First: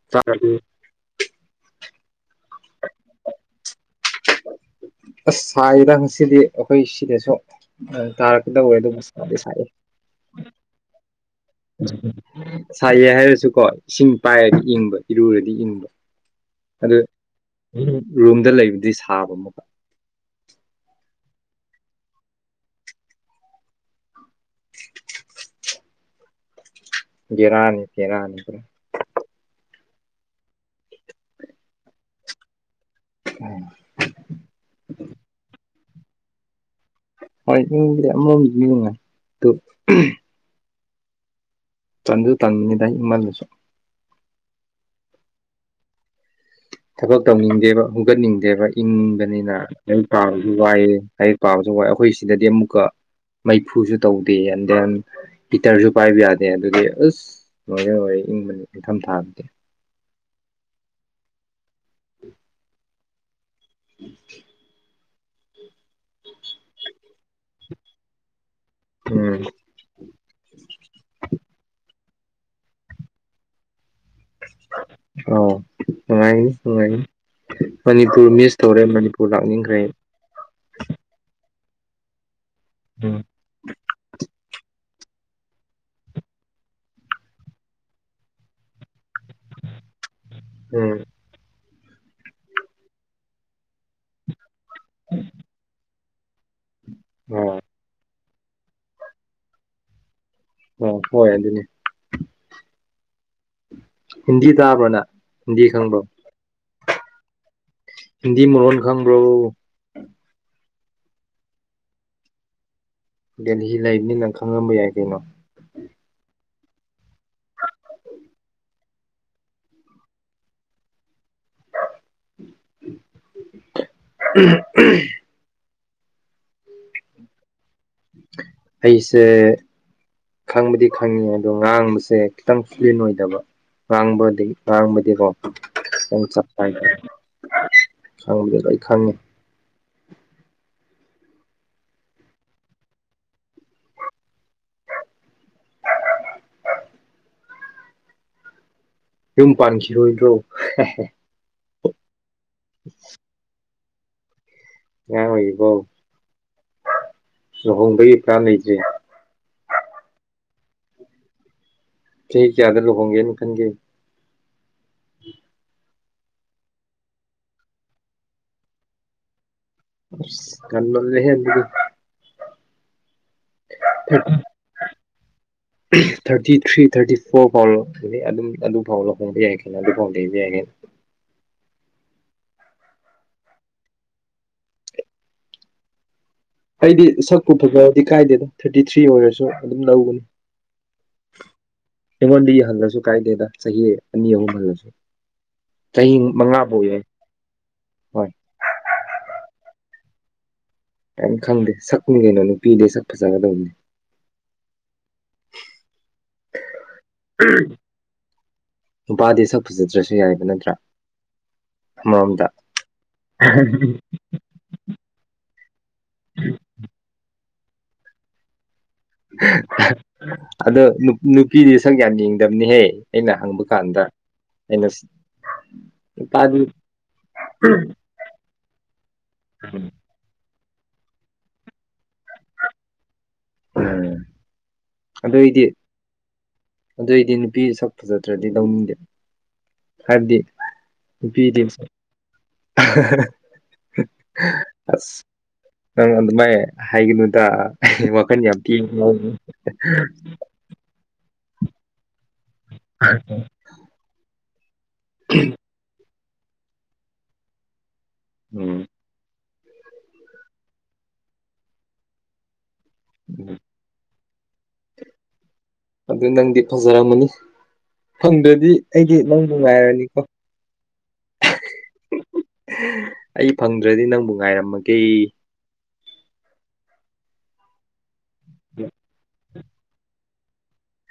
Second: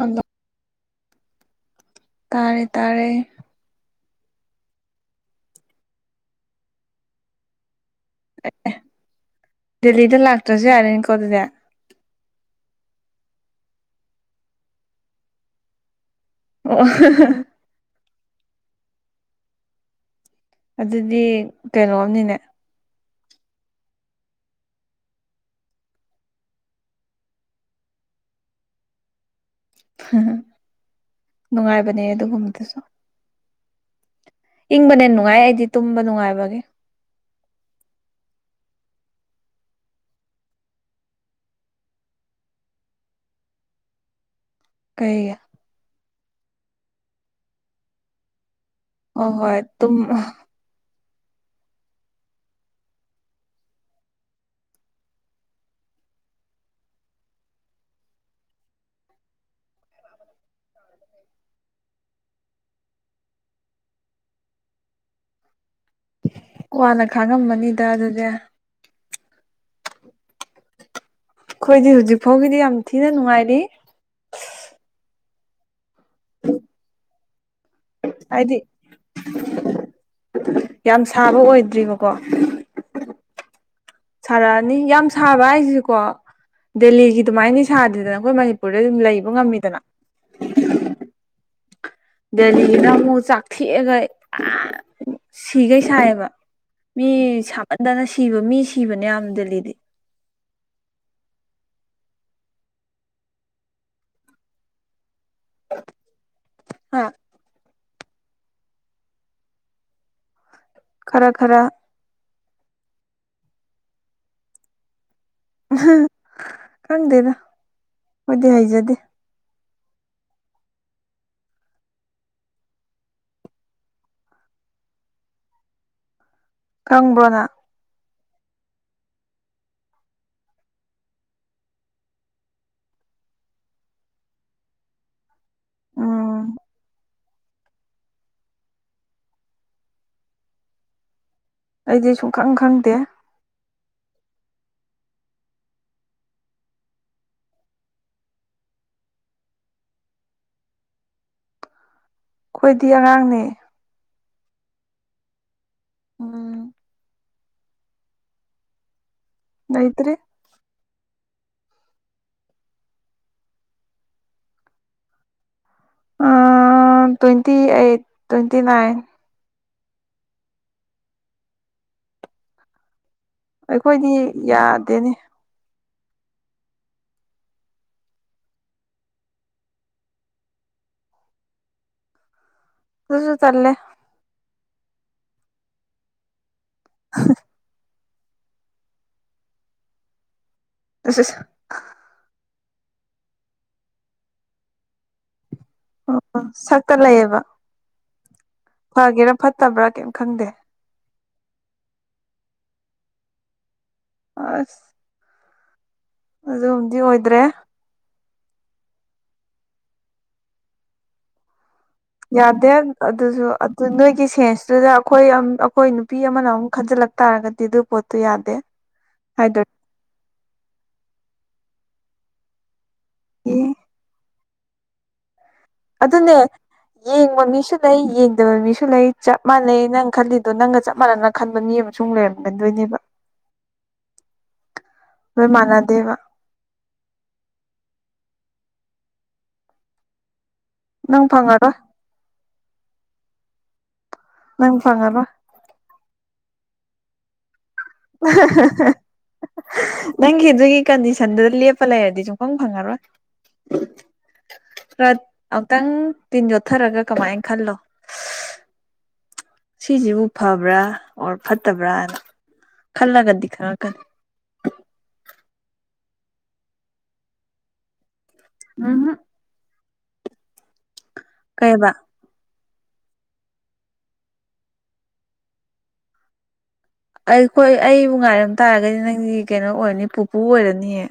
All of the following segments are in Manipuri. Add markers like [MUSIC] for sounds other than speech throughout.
ꯑꯗꯣ ꯆꯥꯔꯗꯤ ꯇꯥꯔꯦ ꯇꯥꯔꯦ ꯑꯁ ꯁꯥꯏꯗ ꯉꯁꯤꯗꯤ ꯑꯩꯈꯣꯏ ꯁꯤꯗꯁꯨ ꯅꯣꯡ ꯇꯥꯔꯛꯀꯗꯧꯔꯦ ꯑꯗꯨꯕꯨ ꯁꯗꯤ ꯁꯥꯏꯌꯦ ꯗꯦꯜꯂꯤꯗ ꯂꯥꯛꯇ꯭ꯔꯖꯨ ꯌꯥꯔꯅꯤꯀꯣ ꯑꯗꯨꯗꯤ ꯁꯥꯏꯌꯦ ꯍꯥꯏꯔꯁꯨꯀꯣ ꯏꯁꯤꯡ ꯄꯥꯏꯔꯗꯤ ꯏꯪꯕ ꯏꯔꯨꯔꯗꯤ ꯏꯪꯕ [UNINTELLIGIBLE] ꯎꯝ ꯎꯔꯨꯝꯗ ꯂꯩꯕꯗꯤ ꯁꯥꯕ ꯑꯃꯛꯀ ꯑꯗꯨꯗꯤ ꯀꯩꯅꯣꯝꯅꯤꯅꯦ [UNINTELLIGIBLE] ꯒꯦꯔꯥꯅꯤ ꯕꯦꯔꯥꯅꯤ ꯅꯨꯡꯉꯥꯏꯕꯅꯦ ꯑꯗꯨꯒꯨꯝꯕꯗꯨꯁꯨ ꯎ ꯏꯪꯕꯅꯦꯟ ꯅꯨꯡꯉꯥꯏ ꯑꯩꯗꯤ ꯇꯨꯝꯕ ꯅꯨꯡꯉꯥꯏꯕꯒꯤ ꯍꯣꯏ ꯌꯨꯝꯗꯤ ꯑꯃꯥꯔꯣꯝꯗꯗꯤ ꯅꯨꯡꯉꯥꯏ ꯇꯟꯖꯨ ꯇꯥꯟꯃꯤꯅꯤꯗ ꯏ ꯃꯥꯜꯂꯁꯨ ꯀꯩꯒꯤ ꯊꯕꯛ ꯇꯧꯅꯤꯡꯗꯦꯕ ꯍꯨꯒꯠꯅꯤꯡꯗꯦꯕ ꯍꯣꯏ ꯏꯪꯕꯅꯤꯅ ꯍꯣꯏ ꯇꯨꯝ ꯄꯥꯝ ꯎꯝ ꯋꯥꯏꯌꯦ ꯂꯥꯏꯔꯤꯛ ꯄꯥꯕꯁꯨ ꯋꯥꯏ ꯑꯩꯈꯣꯏ ꯁꯤꯗꯗꯤ ꯑꯃꯨꯛꯀ ꯃꯩꯐꯨꯁꯨ ꯇꯧꯗꯦ ꯑꯦꯟ ꯗꯦꯟ ꯒꯤꯇꯔꯁꯨ ꯄꯥꯏꯕ ꯌꯥꯗꯦ ꯑꯗꯨꯗꯤ ꯑꯁ ꯑꯣꯏꯔꯦ ꯑꯣꯏꯔꯦ ꯏꯪꯕꯅꯤ ꯏꯪꯊꯝ ꯊꯥꯗꯗꯤ ꯎꯝ ꯀ꯭ꯋꯥꯅ ꯈꯥꯡꯉꯝꯃꯅꯤꯗ ꯑꯗꯨꯗꯤ ꯎꯝ ꯑꯩꯈꯣꯏꯗꯤ ꯍꯧꯖꯤꯛ ꯐꯥꯎꯒꯤꯗꯤ ꯌꯥꯝ ꯊꯤꯅ ꯅꯨꯡꯉꯥꯏꯔꯤ ꯑꯥꯎ ꯅꯨꯡꯉꯥꯏꯔꯤ ꯅꯨꯡꯉꯥꯏꯔꯤ ꯫ ꯃꯅꯤꯄꯨꯔ ꯃꯤꯁ ꯍꯥꯏꯗꯤ ꯇꯧꯔꯦ ꯃꯅꯤꯄꯨꯔ ꯂꯥꯛꯅꯤꯡꯈ꯭ꯔꯦ ꯌꯥꯝ ꯁꯥꯕ ꯑꯣꯏꯗ꯭ꯔꯤꯕꯀꯣ ꯎꯝ ꯁꯥꯔ ꯑꯅꯤ ꯌꯥꯝ ꯁꯥꯕ ꯍꯥꯏꯁꯦ ꯀꯣ ꯗꯦꯜꯂꯤꯒꯤ ꯑꯗꯨꯃꯥꯏꯅꯅꯤ ꯁꯥꯗ꯭ꯔꯤꯗꯅ ꯑꯩꯈꯣꯏ ꯃꯅꯤꯄꯨꯔꯗ ꯑꯗꯨꯝ ꯂꯩꯕ ꯉꯝꯃꯤꯗꯅ ꯎꯝ ꯗꯦꯜꯂꯤꯗꯃꯨꯛ ꯑꯃꯨꯛ ꯆꯥꯛꯊꯦꯛꯑꯒ ꯑꯥ ꯁꯤꯒꯩ ꯁꯥꯏꯌꯦꯕ ꯃꯤ ꯑꯣ ꯁꯥꯃꯟꯗꯅ ꯁꯤꯕ ꯃꯤ ꯁꯤꯕꯅꯦ ꯌꯥꯝ ꯗꯦꯜꯂꯤꯗꯤ ꯑꯣ ꯍꯣꯏ ꯑꯗꯨꯅꯤ ꯍꯤꯟꯗꯤ ꯇꯥꯕ꯭ꯔꯣ ꯅꯪ ꯫ ꯗꯤ ꯈꯪꯕꯔꯣ ꯍꯥ ꯍꯤꯟꯗꯤ ꯃꯔꯣꯟ ꯈꯪꯕ꯭ꯔꯣ ꯈꯔꯥ ꯈꯔꯥ ꯗꯦꯜꯍꯤ ꯂꯩꯕꯅꯤꯅ ꯈꯪꯉꯝꯕ ꯌꯥꯏ ꯀꯩꯅꯣ ꯎ ꯈꯪꯗꯦꯔ ꯍꯣꯏꯗꯤ ꯍꯥꯏꯖꯗꯦ ꯎꯝ ꯎꯝ ꯈꯪꯕ꯭ꯔꯣꯅ [UNINTELLIGIBLE] ꯑꯩꯁꯦ ꯈꯪꯕꯗꯤ ꯈꯪꯉꯦ ꯑꯗꯣ ꯉꯥꯡꯕꯁꯦ ꯈꯤꯇꯪ ꯐ꯭ꯂꯤꯟ ꯑꯣꯏꯗꯕ ꯋꯥꯥꯡꯕꯗꯤ ꯋꯥꯥꯡꯕꯗꯤꯀꯣ ꯎꯝ ꯆꯞꯄ ꯈꯪꯗꯦ ꯑꯩ ꯈꯪꯉꯦ ꯑꯩꯗꯤ ꯁꯨꯡꯈꯪ ꯈꯪꯗꯦ ꯌꯨꯝ ꯄꯥꯟꯈꯤꯔꯣꯏꯗ꯭ꯔꯣ ꯈꯣꯏꯗꯤ ꯑꯉꯥꯡꯅꯦ ꯑꯉꯥꯡ ꯑꯣꯏꯔꯤꯀꯣ ꯎꯝ ꯂꯨꯍꯣꯡꯕꯒꯤ ꯄ꯭ꯔꯥꯟ ꯂꯩꯇꯦ ꯂꯩꯇꯔ꯭ꯦ ꯆꯍꯤ ꯀꯌꯥꯗ ꯂꯨꯍꯣꯡꯒꯦꯅ ꯈꯟꯒꯦ ꯑꯥ ꯇꯣꯏꯟꯇꯤ ꯑꯩꯠ ꯇꯣꯏꯟꯇꯤ ꯅꯥꯏꯟ ꯑꯁ ꯉꯟꯃꯜꯂꯦꯍꯦ ꯑꯗꯨꯗꯤ ꯑꯩꯈꯣꯏꯗꯤ ꯌꯥꯗꯦꯅꯦ ꯊꯥꯔꯇꯤ ꯊ꯭ꯔꯤ ꯊꯥꯔꯇꯤ ꯐꯣꯔ ꯐꯥꯎ ꯑꯗꯨꯝ ꯑꯗꯨꯐꯥꯎ ꯂꯍꯣꯡꯕ ꯌꯥꯏ ꯀꯩꯅ ꯑꯗꯨꯐꯥꯎ ꯂꯩꯕ ꯌꯥꯏ ꯀꯩꯅꯣ ꯗꯨꯖꯨ ꯇꯜꯂꯦ ꯑꯩꯗꯤ ꯁꯛꯄꯨ ꯐꯖꯔꯗꯤ ꯀꯥꯏꯗꯦꯗ ꯊꯥꯔꯇꯤ ꯊ꯭ꯔꯤ ꯑꯣꯏꯔꯁꯨ ꯑꯗꯨꯝ ꯂꯧꯒꯅꯤ ꯑꯁ ꯑꯁ ꯑꯩꯉꯣꯟꯗꯩ ꯍꯜꯂꯁꯨ ꯀꯥꯏꯗꯦꯗ ꯆꯍꯤ ꯑꯅꯤ ꯑꯍꯨꯝ ꯍꯜꯂꯁꯨ ꯆꯍꯤ ꯃꯉꯥꯐꯥꯎ ꯁꯛꯇ ꯌꯥꯏ ꯂꯩꯌꯦꯕ ꯍꯣꯏ ꯐꯒꯦꯔꯥ ꯐꯠꯇꯕ꯭ꯔꯥ ꯀꯩꯝ ꯈꯪꯗꯦ ꯀꯩꯝ ꯈꯪꯗꯦ ꯁꯛꯅꯤ ꯀꯩꯅꯣ ꯅꯨꯄꯤꯗꯤ ꯁꯛ ꯐꯖꯒꯗꯧꯕꯅꯦ ꯑꯁ ꯑꯗꯨꯝꯗꯤ ꯑꯣꯏꯗ꯭ꯔꯦ ꯅꯨꯄꯥꯗꯤ ꯁꯛ ꯐꯖꯗ꯭ꯔꯁꯨ ꯌꯥꯏꯕ ꯅꯠꯇ꯭ꯔꯥ ꯑꯃꯔꯣꯝꯗ ꯌꯥꯗꯦ ꯑꯗꯨꯖꯨ ꯑꯗꯨ ꯅꯣꯏꯒꯤ ꯁꯦꯟꯁꯇꯨꯗ ꯑꯩꯈꯣꯏ ꯑꯝ ꯑꯩꯈꯣꯏ ꯅꯨꯞ ꯅꯨꯄꯤ ꯑꯃꯅ ꯑꯃꯨꯛ ꯈꯟꯖꯤꯜꯂꯛ ꯇꯥꯔꯒꯗꯤ ꯑꯗꯨ ꯄꯣꯠꯇꯨ ꯌꯥꯗꯦ ꯍꯥꯏꯗꯣꯔꯤ ꯑꯗꯣ ꯅꯨꯄꯤꯗꯤ ꯁꯪꯛ ꯌꯥꯝ ꯌꯦꯡꯗꯕꯅꯤꯍꯦ ꯑꯩꯅ ꯍꯪꯕꯀꯥꯟꯗ ꯑꯩꯅ ꯑꯗꯨꯅꯦ ꯅꯨꯄꯥꯗꯤ ꯌꯦꯡꯕ ꯃꯤꯁꯨ ꯂꯩ ꯌꯦꯡꯗꯕ ꯃꯤꯁꯨ ꯂꯩ ꯆꯞ ꯃꯥꯟꯅꯩ ꯅꯪ ꯈꯜꯂꯤ ꯗꯣ ꯅꯪꯒ ꯆꯞ ꯃꯥꯟꯅꯅ ꯈꯟꯕ ꯃꯤ ꯑꯃꯁꯨ ꯑꯃꯨꯛ ꯂꯩꯔꯝꯒꯗꯣꯏꯅꯦꯕ ꯑꯗꯨ ꯂꯣꯏ ꯑꯩꯗꯤ ꯃꯥꯟꯅꯗꯦꯕ ꯑꯗꯨ ꯑꯩꯗꯤ ꯅꯨꯄꯤ ꯁꯛ ꯐꯖꯗ꯭ꯔꯗꯤ ꯂꯧꯅꯤꯡꯗꯦ ꯍꯥꯏꯕꯗꯤ ꯅꯪ ꯅꯨꯄꯤꯗꯤ ꯐꯪꯉꯔꯣꯏ ꯅꯪ ꯑꯁ ꯐꯪꯉꯔꯣꯏ ꯅꯪ ꯑꯗꯨꯃꯥꯏ ꯍꯥꯏꯒꯅꯨꯗꯥ ꯋꯥꯈꯟ ꯌꯥꯝ ꯇꯦꯡ ꯉꯤ ꯍꯥꯏꯖꯤꯅꯤ ꯅꯪꯒꯤ ꯑꯗꯨꯒꯤ ꯀꯟꯗꯤꯁꯟꯗꯨꯗ ꯂꯦꯞꯄ ꯂꯩꯔꯗꯤ ꯁꯨꯡꯐꯪ ꯐꯪꯉꯔꯣꯏ [UNINTELLIGIBLE] ꯑꯝꯇꯪ ꯇꯤꯟ ꯌꯣꯠꯊꯔꯒ ꯀꯃꯥꯏꯅ ꯈꯜꯂꯣ ꯎꯝ ꯁꯤꯁꯤꯕꯨ ꯐꯕ꯭ꯔꯥ ꯑꯣꯔ ꯐꯠꯇꯕ꯭ꯔꯥꯅ ꯈꯜꯂꯒꯗꯤ ꯈꯪꯉꯛꯀꯅꯤ ꯑꯗꯨ ꯅꯪꯗꯤ ꯐꯖꯔꯝꯃꯅꯤ ꯐꯪꯗ꯭ꯔꯗꯤ ꯑꯩꯗꯤ ꯎꯝꯍꯨꯝ ꯅꯪ ꯅꯨꯡꯉꯥꯏꯔꯅꯤꯀꯣ ꯀꯩꯕ ꯑꯩ ꯐꯪꯗ꯭ꯔꯗꯤ ꯅꯪꯕꯨ ꯉꯥꯏꯔꯝꯃꯒꯦ ꯑꯩꯈꯣꯏ ꯑꯩꯕꯨ ꯉꯥꯏꯔꯝ ꯇꯥꯔꯒꯗꯤ ꯅꯪꯗꯤ ꯀꯩꯅꯣ ꯑꯣꯏꯔꯅꯤ ꯄꯨꯄꯨ ꯑꯣꯏꯔꯅꯤꯌꯦ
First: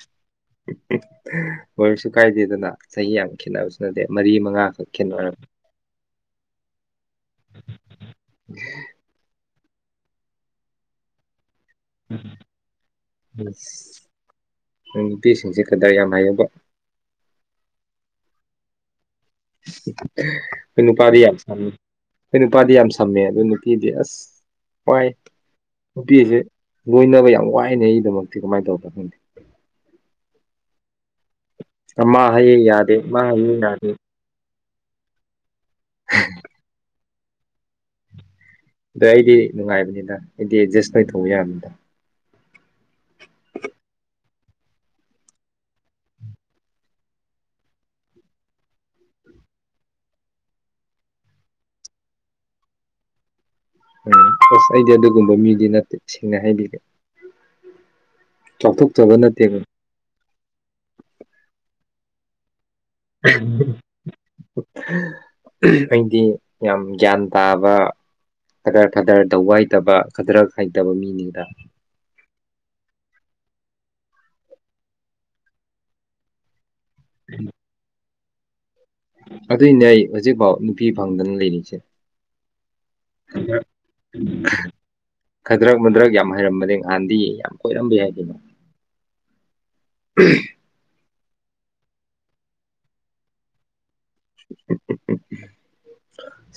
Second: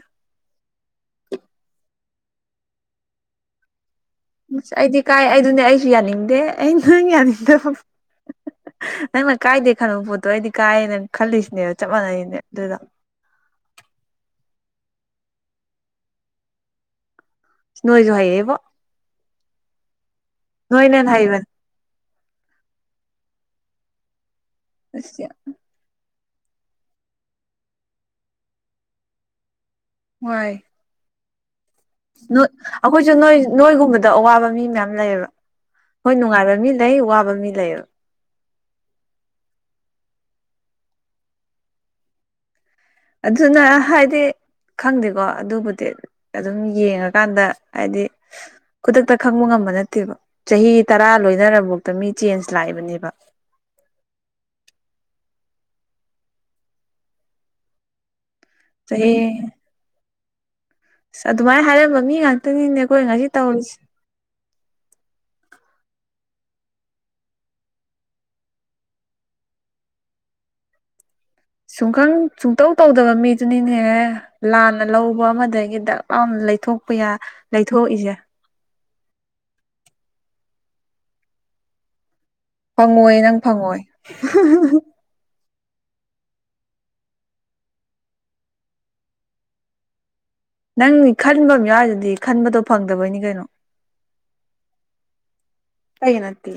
ꯑꯣꯏꯔꯁꯨ ꯀꯥꯏꯗꯦꯗꯅ ꯆꯍꯤ ꯌꯥꯝ ꯈꯦꯠꯅꯕꯁꯨ ꯅꯠꯇꯦ ꯃꯔꯤ ꯑꯁ ꯃꯉꯥꯈꯛ ꯑꯩꯗꯤ ꯀꯥꯏ ꯈꯦꯠꯅꯔ ꯑꯩꯗꯨꯅꯦ ꯑꯩꯁꯨ ꯌꯥꯅꯤꯡꯗꯦ ꯑꯩ ꯅꯪ ꯌꯥꯅꯤꯡꯗꯕ ꯅꯪꯅ ꯀꯥꯏꯗꯦ ꯈꯟꯕꯥ ꯄꯣꯠꯇꯣ ꯑꯩꯗꯤ ꯀꯥꯏꯅ ꯈꯜꯂꯤꯁꯤꯅꯦꯕ ꯆꯞ ꯃꯥꯟꯅꯩꯅꯦ ꯑꯗꯨꯗꯣ ꯑꯁ ꯅꯣꯏ ꯅꯨꯄꯤꯁꯤꯡꯖꯦ ꯀꯗꯔ ꯌꯥꯝ ꯍꯩꯔꯦꯅꯦ ꯅꯣꯣꯏꯁꯨ ꯍꯥꯏꯌꯦꯕ ꯈꯣꯏ ꯅꯣꯏꯅ ꯍꯦꯟꯅ ꯅꯨꯄꯥꯗꯤ ꯌꯥꯝ ꯍꯩꯕꯅꯦ ꯁꯝꯃꯤ ꯈꯣꯏ ꯅꯨꯄꯥꯗꯤ ꯌꯥꯝ ꯁꯝꯃꯦ ꯑꯗꯨ ꯅꯨꯄꯤꯗꯤ ꯑꯁ ꯋꯥꯏ ꯑꯁ ꯌꯥꯝ ꯅꯨꯄꯤꯖꯦ ꯂꯣꯏꯅꯕ ꯌꯥꯝ ꯋꯥꯏꯅꯦ ꯑꯩꯒꯤꯗꯃꯛꯇꯤ ꯀꯃꯥꯏ ꯇꯧꯕ꯭ꯔ ꯈꯪꯗꯦ ꯋꯥꯏ ꯃꯥ ꯅꯣꯠ ꯍꯌꯦꯡ ꯌꯥꯗꯦ ꯑꯈꯣꯏꯖꯨ ꯃꯥ ꯅꯣꯏ ꯍꯌꯦꯡ ꯌꯥꯗꯦ ꯅꯣꯏꯒꯨꯝꯕꯗ ꯑꯋꯥꯕ ꯃꯤ ꯃꯌꯥꯝ ꯂꯩꯌꯦꯕ ꯍꯣꯏ ꯅꯨꯡꯉꯥꯏꯕ ꯃꯤ ꯂꯩ ꯋꯥꯕ ꯃꯤ ꯂꯩꯕ ꯑꯗꯣ ꯑꯩꯗꯤ ꯅꯨꯡꯉꯥꯏꯕꯅꯤꯗ ꯑꯩꯗꯤ ꯑꯦꯗꯖꯁ ꯑꯣꯏꯅꯊꯧꯕ ꯌꯥꯕꯅꯤꯗ ꯑꯗꯨꯅ ꯍꯥꯏꯗꯤ ꯈꯪꯗꯦꯀꯣ ꯑꯗꯨꯕꯨꯗꯤ ꯑꯗꯨꯝ ꯌꯦꯡꯉꯀꯥꯟꯗ ꯍꯥꯏꯗꯤ ꯈꯨꯗꯛꯇ ꯈꯪꯕ ꯉꯝꯕ ꯅꯠꯇꯦꯕ ꯆꯍꯤ ꯇꯔꯥ ꯂꯣꯏꯅꯔꯐꯥꯎꯗ ꯃꯤ ꯆꯦꯟꯖ ꯂꯥꯛꯏꯕꯅꯦꯕ ꯎꯝ ꯑꯁ ꯑꯩꯗꯤ ꯑꯗꯨꯒꯨꯝꯕ ꯃꯤꯗꯤ ꯅꯠꯇꯦ ꯁꯦꯡꯅ ꯍꯥꯏꯕꯤꯒꯦ ꯆꯍꯤ ꯆꯥꯎꯊꯣꯛꯆꯥꯕ ꯅꯠꯇꯦꯕ ꯑꯁ ꯑꯗꯨꯃꯥꯏꯅ ꯍꯥꯏꯔꯝꯕ ꯃꯤ ꯉꯥꯛꯇꯅꯤꯅꯦ ꯑꯩꯈꯣꯏ ꯉꯥꯁꯤ ꯇꯧꯔꯤꯁꯦ ꯑꯩꯗꯤ ꯌꯥꯝ ꯒ꯭ꯌꯥꯟ ꯇꯥꯕ ꯈꯗꯔ ꯈꯗꯔ ꯇꯧꯕ ꯍꯩꯇꯕ ꯈꯗꯔ ꯍꯩꯇꯕ ꯃꯤꯅꯤꯗ ꯁꯨꯡꯈꯪ ꯁꯨꯡꯇꯧ ꯇꯧꯗꯥꯕ ꯃꯤꯗꯨꯅꯤꯅꯦꯍꯦ ꯂꯥꯟꯅ ꯂꯧꯕ ꯑꯃꯗꯒꯤ ꯗꯛ ꯂꯥꯎꯅ ꯂꯩꯊꯣꯛꯄ ꯌꯥꯏ ꯂꯩꯊꯣꯛꯏꯁꯦ ꯑꯗꯨꯏꯅꯦ ꯍꯧꯖꯤꯛꯐꯥꯎ ꯅꯨꯄꯤ ꯐꯪꯗꯅ ꯂꯩꯔꯤꯁꯦ ꯐꯪꯉꯣꯏꯌꯦ ꯅꯪ ꯐꯪꯉꯣꯏ ꯈꯗ꯭ꯔꯛ ꯃꯨꯗ꯭ꯔꯛ ꯌꯥꯝ ꯍꯩꯔꯃꯅꯦ ꯅꯍꯥꯟꯗꯤ ꯌꯥꯝ ꯀꯣꯏꯔꯝꯕ ꯌꯥ ꯍꯥꯏꯗꯅꯣ ꯎꯝ ꯅꯪꯗꯤ ꯈꯟꯕ ꯑꯃ ꯌꯥꯎꯔꯤꯗꯨꯗꯤ ꯈꯟꯕꯗꯣ ꯐꯪꯗꯕꯩꯅꯤ ꯀꯩꯅꯣ ꯑꯩꯩꯅꯠꯇꯦ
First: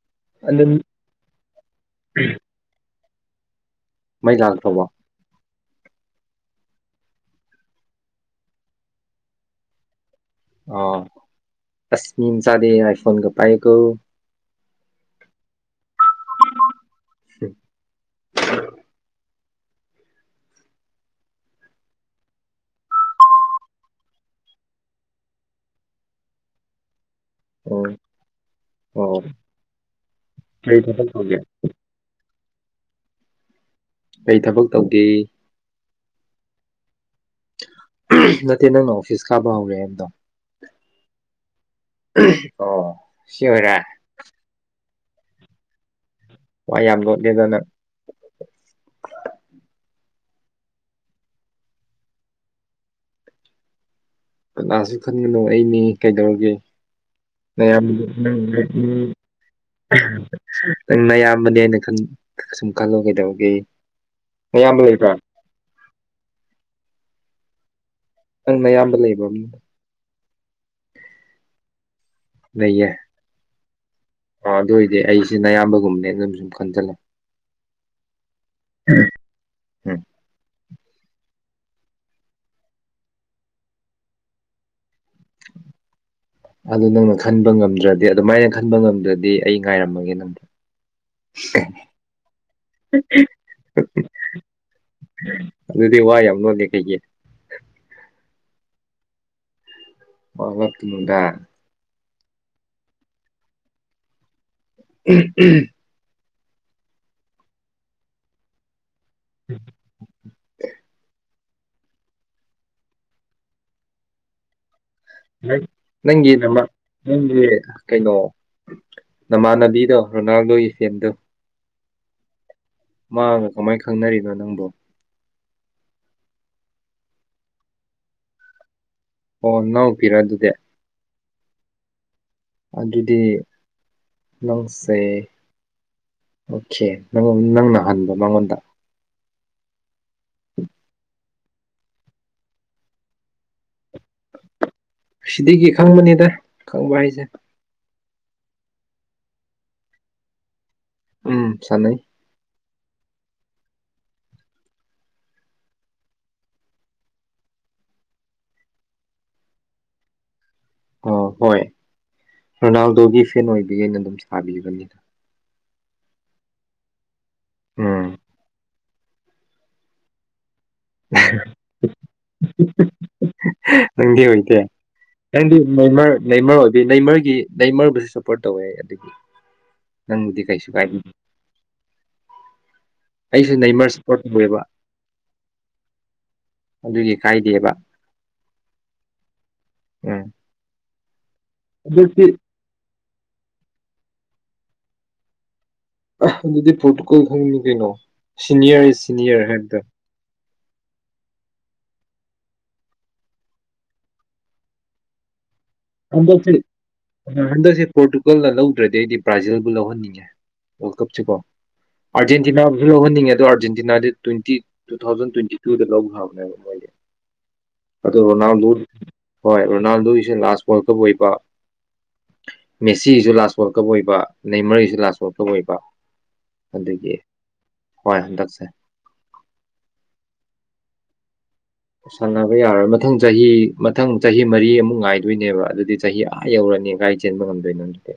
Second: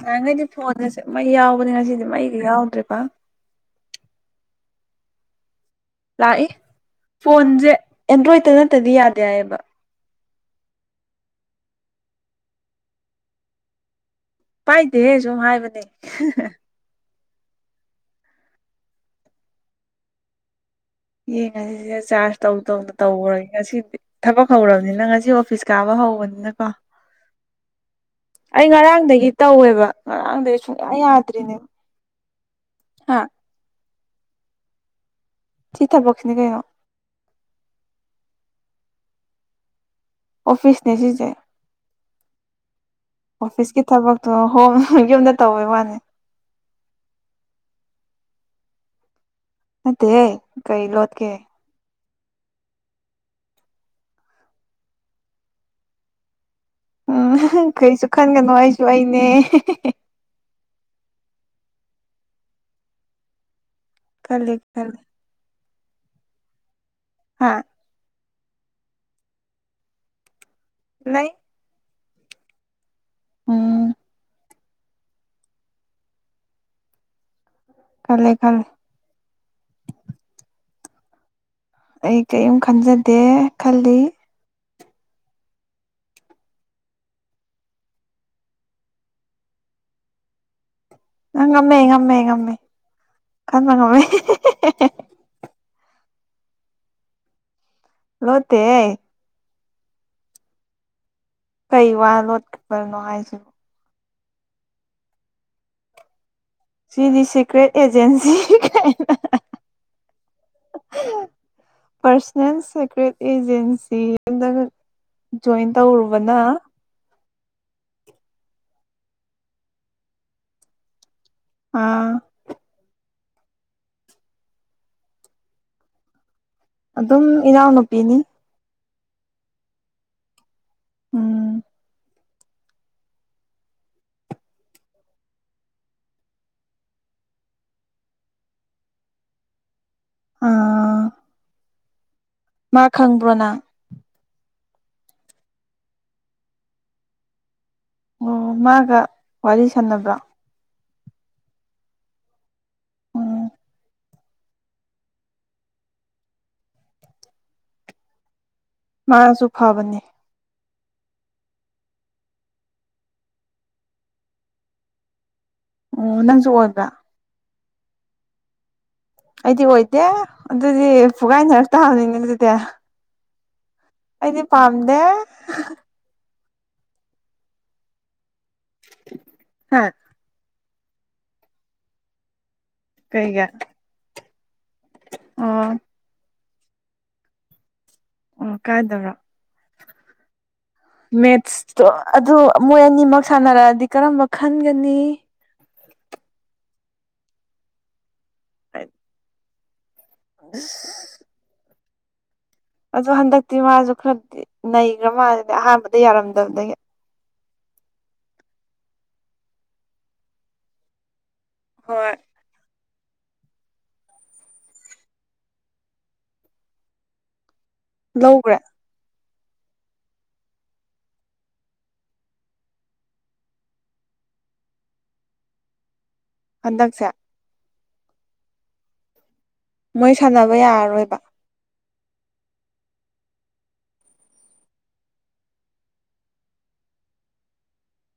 ꯅꯍꯟꯈꯩꯗꯤ ꯑꯗꯨ ꯐꯣꯟꯒꯁꯦ ꯃꯩ ꯌꯥꯎꯕꯅꯦ ꯉꯁꯤꯗꯤ ꯃꯩꯒ ꯌꯥꯎꯗꯔꯦ ꯄꯥꯛꯅ ꯃꯩ ꯂꯥꯛ ꯇꯧꯕ ꯂꯥꯛꯏ ꯐꯣꯟꯁꯦ ꯑꯦꯟꯗ꯭ꯔꯣꯏꯗꯇ ꯅꯠꯇꯗꯤ ꯌꯥꯗꯦ ꯍꯥꯏꯌꯦꯕ ꯑ ꯑꯁꯃꯤ ꯆꯗꯦ ꯑꯥꯏꯐꯣꯟꯣꯟꯒ ꯄꯥꯏ ꯄꯥꯏꯗꯦ ꯁꯨꯝ ꯍꯥꯏꯕꯅꯦ ꯌꯦꯡꯉꯁꯤꯁꯦ ꯆꯥꯔꯖ ꯇꯧ ꯇꯧꯅ ꯇꯧꯔꯒꯦ ꯉꯁꯤꯗꯤ ꯊꯕꯛ ꯍꯧꯔꯕꯅꯤꯅ ꯉꯁꯤ ꯑꯣꯐꯤꯁ ꯀꯥꯕ ꯍꯧꯕꯅꯤꯅ ꯀꯣ ꯑꯣ ꯑꯩ ꯑꯣ ꯉꯔꯥꯡꯗꯒꯤ ꯇꯧꯋꯦꯕ ꯉꯔꯥꯡꯗꯒꯤ ꯀꯔꯤ ꯁꯨꯡꯌꯥ ꯊꯕꯛ ꯇꯧꯒꯦ ꯌꯥꯗ꯭ꯔꯤꯅꯦꯕ ꯍꯥ ꯀꯩ ꯊꯕꯛ ꯇꯧꯒꯦ ꯁꯤ ꯊꯕꯛꯁꯤꯅꯤ ꯀꯩꯅꯣ ꯅꯠꯇꯦ ꯅꯪꯅ ꯑꯣꯐꯤꯁ ꯀꯥꯕ ꯍꯧꯔꯦ ꯍꯥꯏꯕꯗꯣ ꯑꯣꯐꯤꯁꯅꯦ ꯁꯤꯁꯦ ꯑꯣ ꯁꯤ ꯑꯣꯏꯔꯦ ꯑꯣꯐꯤꯁꯀꯤ ꯊꯕꯛ ꯑꯣ ꯍꯣꯝ ꯌꯨꯝꯗ ꯇꯧꯕꯩ ꯋꯥꯅꯤ ꯋꯥ ꯌꯥꯝ ꯂꯣꯠꯂꯦꯗꯅ ꯅꯠꯇꯦꯍꯦ ꯀꯩ ꯂꯣꯠꯀꯦ ꯀꯅꯥꯥꯁꯨ ꯈꯟꯒꯅꯣ ꯑꯩꯅꯦ ꯀꯩꯗꯧꯔꯒꯦ ꯎ ꯎꯝ ꯀꯩꯁꯨ ꯈꯟꯒꯅꯣ ꯑꯩꯁꯨ ꯑꯩꯅꯦ [UNINTELLIGIBLE] ꯅꯪ ꯑꯌꯥꯝꯕꯅꯦ ꯍꯥꯏꯅ ꯁꯨꯝ ꯈꯜꯂꯣ ꯀꯩꯗꯧꯒꯤ ꯈꯂꯦ ꯈꯂꯦ ꯍꯥ ꯅꯪ ꯅꯌꯥꯝꯕ ꯂꯩꯕꯔꯣ ꯂꯩ ꯂꯩꯌꯦ ꯎꯝ ꯑ ꯑꯗꯨ ꯑꯣꯏꯗꯤ ꯑꯩꯁꯦ ꯑꯌꯥꯝꯕꯒꯨꯝꯅꯦꯅ ꯑꯗꯨꯝ ꯈꯟꯖꯜꯂꯣ ꯈꯜꯂꯦ ꯈꯜꯂꯦ ꯎꯝ ꯑꯩ ꯀꯩꯝ ꯈꯟꯖꯗꯦ ꯈꯜꯂꯤ ꯑꯗꯨ ꯅꯪꯅ ꯈꯟꯕ ꯉꯝꯗ꯭ꯔꯗꯤ ꯑꯗꯨꯃꯥꯏꯅ ꯈꯟꯕ ꯉꯝꯗ꯭ꯔꯗꯤ ꯑꯩ ꯉꯥꯏꯔꯝꯃꯒꯦ ꯅꯪ ꯑ ꯉꯝꯃꯦ ꯉꯝꯃꯦ ꯉꯝꯃꯦ ꯈꯟꯕ ꯉꯝꯃꯦ ꯑꯗꯨꯗꯤ ꯋꯥ ꯌꯥꯝ ꯂꯣꯂꯦ ꯀꯩꯒꯤ ꯂꯣꯠꯇꯦꯍꯦ ꯋꯥ ꯉꯥꯡꯉꯛꯀꯅꯨꯗ ꯀꯩ ꯋꯥꯅꯣ ꯂꯣꯠ ꯍꯥꯏꯁꯤꯕꯣ ꯎꯝ ꯎꯝ ꯁꯤꯗꯤ ꯁꯤꯀ꯭ꯔꯦꯠ ꯑꯦꯖꯦꯟꯁꯤ ꯀꯥꯏꯅ [INAUDIBLE] [INAUDIBLE] ꯐ꯭ꯔꯁꯍꯦꯜ ꯁꯦꯀ꯭ꯔꯦꯠ ꯑꯦꯖꯦꯟꯁꯤ ꯖꯣꯏꯟ ꯅꯪꯒꯤ ꯇꯧꯔꯨꯕꯅ ꯅꯃꯥ ꯅꯪꯗꯤ ꯀꯩꯅꯣ ꯅꯃꯥꯅꯗꯤꯗꯣ ꯔꯣꯅꯥꯜꯗꯣ ꯏꯆꯦꯝꯗꯣ ꯑꯥ ꯃꯥꯒ ꯀꯃꯥꯏ ꯈꯪꯅꯔꯤꯅꯣ ꯅꯪꯕꯨ ꯑꯗꯨꯝ ꯏꯅꯥꯎꯅꯨꯄꯤꯅꯤ ꯑꯣ ꯅꯥꯎꯄꯤꯔ ꯑꯗꯨꯗꯤ ꯎꯝ ꯑꯗꯨꯗꯤ ꯅꯪꯁꯦ ꯑꯣꯀꯦ ꯅꯪ ꯅꯪꯅ ꯍꯟꯕ ꯃꯉꯣꯟꯗ ꯑꯥ ꯃꯥ ꯈꯪꯕ꯭ꯔꯣ ꯅꯪ ꯁꯤꯗꯒꯤ ꯈꯪꯕꯅꯤꯗ ꯈꯪꯕ ꯍꯥꯏꯁꯦ ꯑꯣ ꯃꯥꯒ ꯋꯥꯔꯤ ꯁꯥꯟꯅꯕꯔꯣ ꯎꯝ ꯁꯥꯟꯅꯩ ꯎꯝ ꯃꯥꯁꯨ ꯐꯥꯕꯅꯦ ꯑꯣ ꯍꯣꯏ ꯔꯣꯅꯥꯜꯗꯣꯒꯤ ꯐꯦꯟ ꯑꯣꯏꯕꯒꯩꯅ ꯑꯗꯨꯝ ꯁꯥꯕꯤꯕꯅꯤꯗ ꯑꯣ ꯅꯪꯁꯨ ꯑꯣꯏꯕ꯭ꯔꯥ ꯎꯝ ꯑꯩꯗꯤ ꯑꯣꯏꯗꯦ ꯑꯗꯨꯗꯤ ꯐꯨꯒꯥꯏꯅꯔꯛ ꯇꯥꯕꯅꯤꯅꯦ ꯑꯗꯨꯗꯤ ꯅꯪꯗꯤ ꯑꯩꯗꯤ ꯑꯣꯏꯗꯦ ꯄꯥꯝꯗꯦ ꯅꯪꯗꯤ ꯅꯦꯃꯔ ꯅꯦꯃ꯭ꯔ ꯑꯣꯏꯕꯤ ꯅꯦꯃ꯭ꯔꯌꯒꯤ ꯅꯦꯃ꯭ꯔꯌꯕꯨꯁꯨ ꯁꯞꯄꯣꯔꯠ ꯇꯧꯏ ꯑꯗꯨꯗꯒꯤ ꯍꯥ ꯅꯪꯗꯤ ꯀꯩꯁꯨ ꯀꯥꯏꯗꯦ ꯀꯩꯒꯤ ꯑꯩꯁꯨ ꯅꯩꯃ꯭ꯔ ꯁꯄꯣꯔꯠ ꯇꯧꯏꯕ ꯑꯣ ꯑꯗꯨꯒꯤ ꯈꯥꯏꯗꯦꯕ ꯑꯣ ꯀꯥꯏꯗꯕꯔ ꯎꯝ ꯃꯦꯠꯁꯇꯣ ꯑꯗꯨꯗꯤ ꯑꯗꯨ ꯃꯣꯏ ꯑꯅꯤꯃꯛ ꯁꯥꯟꯅꯔꯛꯑꯗꯤ ꯀꯔꯝꯕ ꯈꯟꯒꯅꯤ ꯑꯥ ꯑꯗꯨꯗꯤ ꯄꯣꯔ꯭ꯇꯨꯒꯜꯥ ꯈꯪꯅꯤ ꯀꯩꯅꯣ ꯁꯦꯅꯤꯌꯔ ꯏꯁ ꯁꯦꯅꯤꯌꯔ ꯍꯥꯏꯕꯗꯣ [UNINTELLIGIBLE] ꯑꯗꯣ ꯍꯟꯗꯛꯇꯤ ꯃꯥꯖꯨ ꯈꯔꯗꯤ ꯅꯩꯒ꯭ꯔ ꯃꯥꯜꯂꯗ ꯑꯍꯥꯟꯕ [UNINTELLIGIBLE] ꯍꯟꯗꯛꯁꯦ ꯄꯣꯔ꯭ꯇꯨꯒꯥꯜꯅ ꯂꯧꯗ꯭ꯔꯗꯤ ꯑꯩꯗꯤ ꯕ꯭ꯔꯥꯖꯤꯜꯕꯨ ꯂꯧꯍꯟꯅꯤꯡꯉꯦ ꯋꯥ꯭ꯔꯜ ꯀꯞꯁꯤꯀꯣ ꯍꯣꯏ ꯑꯔꯖꯦꯟꯇꯤꯅꯥꯕꯨꯁꯨ ꯂꯧꯍꯟꯅꯤꯡꯉꯦ ꯑꯗꯣ ꯑꯔꯖꯦꯟꯇꯤꯅꯥꯗꯤ ꯇ꯭ꯋꯦꯟꯇꯤ ꯇꯨ ꯊꯥꯎꯖꯟ ꯇ꯭ꯋꯦꯟꯇꯤ ꯇꯨꯗ ꯂꯧꯈ꯭ꯔꯕꯅꯦꯕ ꯃꯣꯏꯗꯤ [INAUDIBLE] ꯑꯗꯣ ꯂꯧꯈ꯭ꯔꯦ ꯔꯣꯅꯥꯜꯗꯣ ꯍꯣꯏ ꯔꯣꯅꯥꯜꯗꯣꯒꯤꯁꯦ ꯂꯥꯁ ꯋꯥꯔꯜ ꯀꯞ ꯑꯣꯏꯕ ꯃꯦꯁꯤꯒꯤꯁꯨ ꯂꯥꯁ ꯋꯥꯔꯜ ꯀꯞ ꯑꯣꯏꯕ ꯅꯦꯃꯔꯒꯤꯁꯨ ꯂꯥꯁ ꯋꯜꯔ ꯀꯞ ꯑꯣꯏꯕ ꯍꯟꯗꯛꯁꯦ ꯑꯗꯨꯒꯤ ꯍꯣꯏ ꯍꯟꯗꯛꯁꯦ ꯃꯣꯏ ꯁꯥꯟꯅꯕ ꯌꯥꯔꯔꯣꯏꯕ ꯁꯥꯟꯅꯕ ꯌꯥꯔꯣꯏ ꯃꯊꯪ ꯆꯍꯤ ꯃꯊꯪ ꯆꯍꯤ ꯃꯔꯤ ꯑꯃꯨꯛ ꯉꯥꯏꯗꯣꯏꯅꯦꯕ ꯑꯗꯨꯗꯤ ꯆꯍꯤ ꯑꯥ ꯌꯧꯔꯅꯤ ꯀꯥꯏꯗꯩ ꯆꯦꯟꯕ ꯉꯝꯗꯣꯏꯅꯣ ꯑꯗꯨꯗꯤ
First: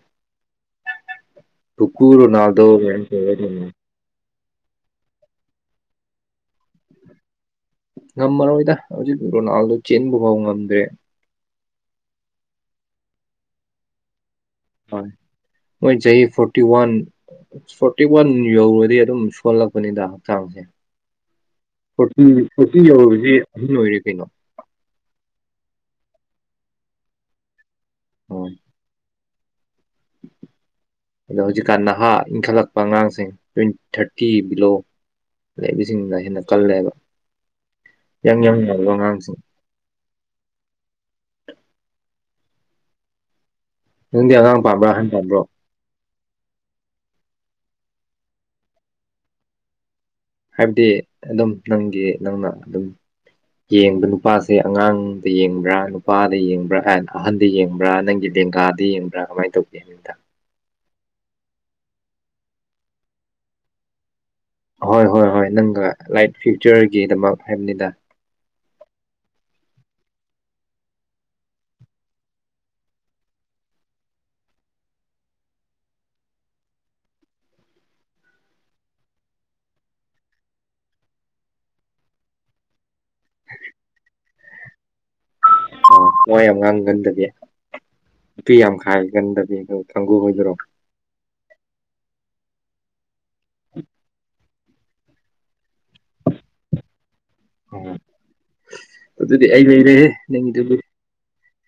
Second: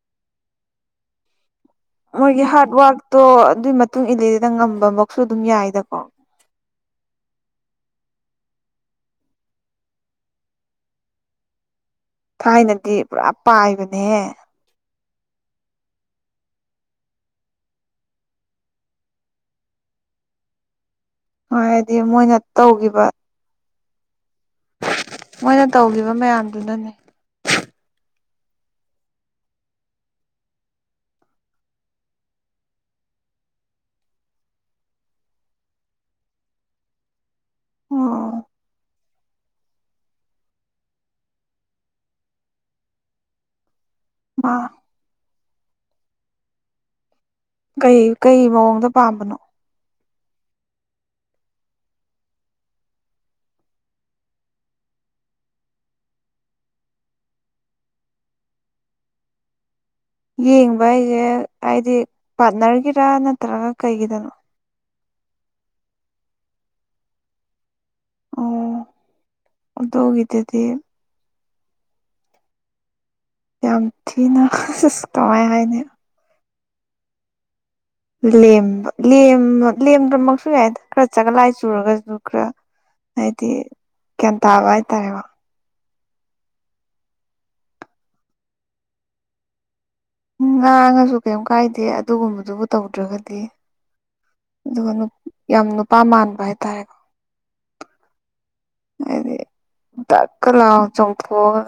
ꯄꯨꯄꯨ ꯃꯣꯏꯒꯤ ꯔꯣꯅꯥꯜꯗꯣ ꯍꯥꯔꯠ ꯋꯥꯔꯛꯇꯣ ꯑꯗꯨꯏ ꯃꯥ ꯇꯨꯡ ꯏꯂꯦꯗꯅ ꯉꯝꯕꯃꯛꯁꯨ ꯑꯗꯨꯝ ꯌꯥꯏꯗꯀꯣ ꯉꯝꯃꯔꯣꯏꯗ ꯍꯧꯖꯤꯛ ꯔꯣꯅꯥꯜꯗꯣ ꯆꯦꯟꯕ ꯐꯥꯎ ꯉꯝꯗ꯭ꯔꯦ ꯊꯥꯏꯅꯗꯤ ꯄꯨꯔꯥ ꯄꯥꯏꯕꯅꯦꯍꯦ ꯍꯣꯏ ꯃꯣꯏ ꯆꯍꯤ ꯐꯣꯔꯇꯤ ꯋꯥꯟ ꯐꯣꯔꯇꯤ ꯋꯥꯟ ꯌꯧꯔꯗꯤ ꯑꯗꯨꯝ ꯁꯣꯜꯂꯛꯄꯅꯤꯗ ꯍꯛꯆꯥꯡꯁꯦ ꯍꯥꯏꯗꯤ ꯐꯣꯔꯇꯤ ꯃꯣꯏꯅ ꯐꯣꯔꯇꯤ ꯇꯧꯈꯤꯕ ꯌꯧꯔꯕꯁꯤ ꯑꯍꯟ ꯑꯣꯏꯔꯦ ꯀꯩꯅꯣ ꯃꯣꯏꯅ ꯇꯧꯒꯤꯕ ꯃꯌꯥꯝꯗꯨꯅꯅꯦ ꯍꯣꯏ ꯑꯗꯣ ꯍꯧꯖꯤꯛꯀꯥꯟ ꯅꯍꯥ ꯏꯟꯈꯠꯂꯛꯄ ꯑꯉꯥꯡꯁꯤꯡ ꯇ꯭ꯋꯦꯟꯤ ꯊꯥꯔꯇꯤ ꯕꯤꯂꯣ ꯂꯩꯕꯤꯁꯤꯡꯗꯨꯅ ꯍꯦꯟꯅ ꯀꯜꯂꯦꯕ ꯑꯣ ꯌꯥꯪ ꯌꯥꯪ ꯂꯧꯕ ꯑꯉꯥꯡꯁꯤꯡ ꯅꯪꯗꯤ ꯃꯥ ꯑꯉꯥꯡ ꯄꯥ꯭ꯝꯕꯔꯥ ꯑꯍꯟ ꯄꯥꯝꯕ꯭ꯔꯣ ꯀꯩ ꯀꯩ ꯃꯑꯣꯡꯗ ꯄꯥꯝꯕꯅꯣ ꯍꯥꯏꯕꯗꯤ ꯑꯗꯨꯝ ꯅꯪꯒꯤ ꯅꯪꯅ ꯑꯗꯨꯝ ꯌꯦꯡꯕ ꯅꯨꯄꯥꯁꯦ ꯑꯉꯥꯡꯗ ꯌꯦꯡꯕ꯭ꯔꯥ ꯅꯨꯄꯥꯗ ꯌꯦꯡꯕ꯭ꯔꯥ ꯑꯦꯟ ꯑꯍꯟꯗ ꯌꯦꯡꯕ꯭ꯔꯥ ꯅꯪꯒꯤ ꯂꯦꯡꯒꯥ ꯗꯥ ꯌꯦꯡꯕ꯭ꯔꯥ ꯀꯃꯥꯏꯟ ꯇꯧ ꯌꯦꯡꯕ ꯍꯥꯏꯖꯦ ꯍꯥꯏꯗꯤ ꯄꯥꯔꯠꯅꯔꯒꯤꯔꯥ ꯅꯠꯇ꯭ꯔꯒ ꯀꯩꯒꯤꯗꯅꯣ ꯑꯍꯣꯏ ꯍꯣꯏ ꯍꯣꯏ ꯅꯪꯒ ꯂꯥꯏꯞ ꯐ꯭ꯌꯨꯆꯔꯒꯤꯗꯃꯛ ꯍꯥꯏꯕꯅꯤꯗ ꯑꯣ ꯑꯗꯨꯒꯤꯗꯗꯤ ꯌꯥꯝ ꯊꯤꯅ ꯑꯁ ꯀꯃꯥꯏ ꯍꯥꯏꯅꯤ ꯂꯦꯝꯕ ꯂꯦꯝꯕ ꯂꯦꯝꯗ꯭ꯔꯃꯛꯁꯨ ꯌꯥꯏ ꯈꯔ ꯆꯒꯠ ꯂꯥꯏ ꯆꯨꯔꯒꯁꯨ ꯈꯔ ꯍꯥꯏꯗꯤ ꯒ꯭ꯌꯥꯟ ꯇꯥꯕ ꯍꯥꯏꯇꯥꯔꯦꯕ ꯋꯥ ꯌꯥꯝ ꯉꯥꯡꯒꯟꯗꯕꯤ ꯅꯨꯄꯤ ꯌꯥꯝ ꯈꯥꯏꯒꯟꯗꯕꯤ ꯑꯗꯨ ꯀꯪꯒꯨ ꯑꯣꯏꯗꯣꯏꯔꯣ ꯉꯥꯡꯉꯁꯨ ꯀꯩꯝ ꯀꯥꯏꯗꯦ ꯑꯗꯨꯒꯨꯝꯕꯗꯨꯕꯨ ꯇꯧꯗ꯭ꯔꯒꯗꯤ [INAUDIBLE] ꯑꯗꯨꯒ ꯌꯥꯝ ꯅꯨꯄꯥ ꯃꯥꯟꯕ ꯍꯥꯏꯇꯥꯔꯦꯀꯣ ꯑꯣ ꯍꯥꯏꯗꯤ ꯑꯗꯨꯗꯤ ꯑꯩ ꯂꯩꯔꯦꯍꯦ ꯗꯛꯀ ꯂꯥꯎ ꯅꯪꯒꯤꯗꯨꯃꯥꯗꯤ ꯆꯣꯡꯊꯣꯛꯑꯒ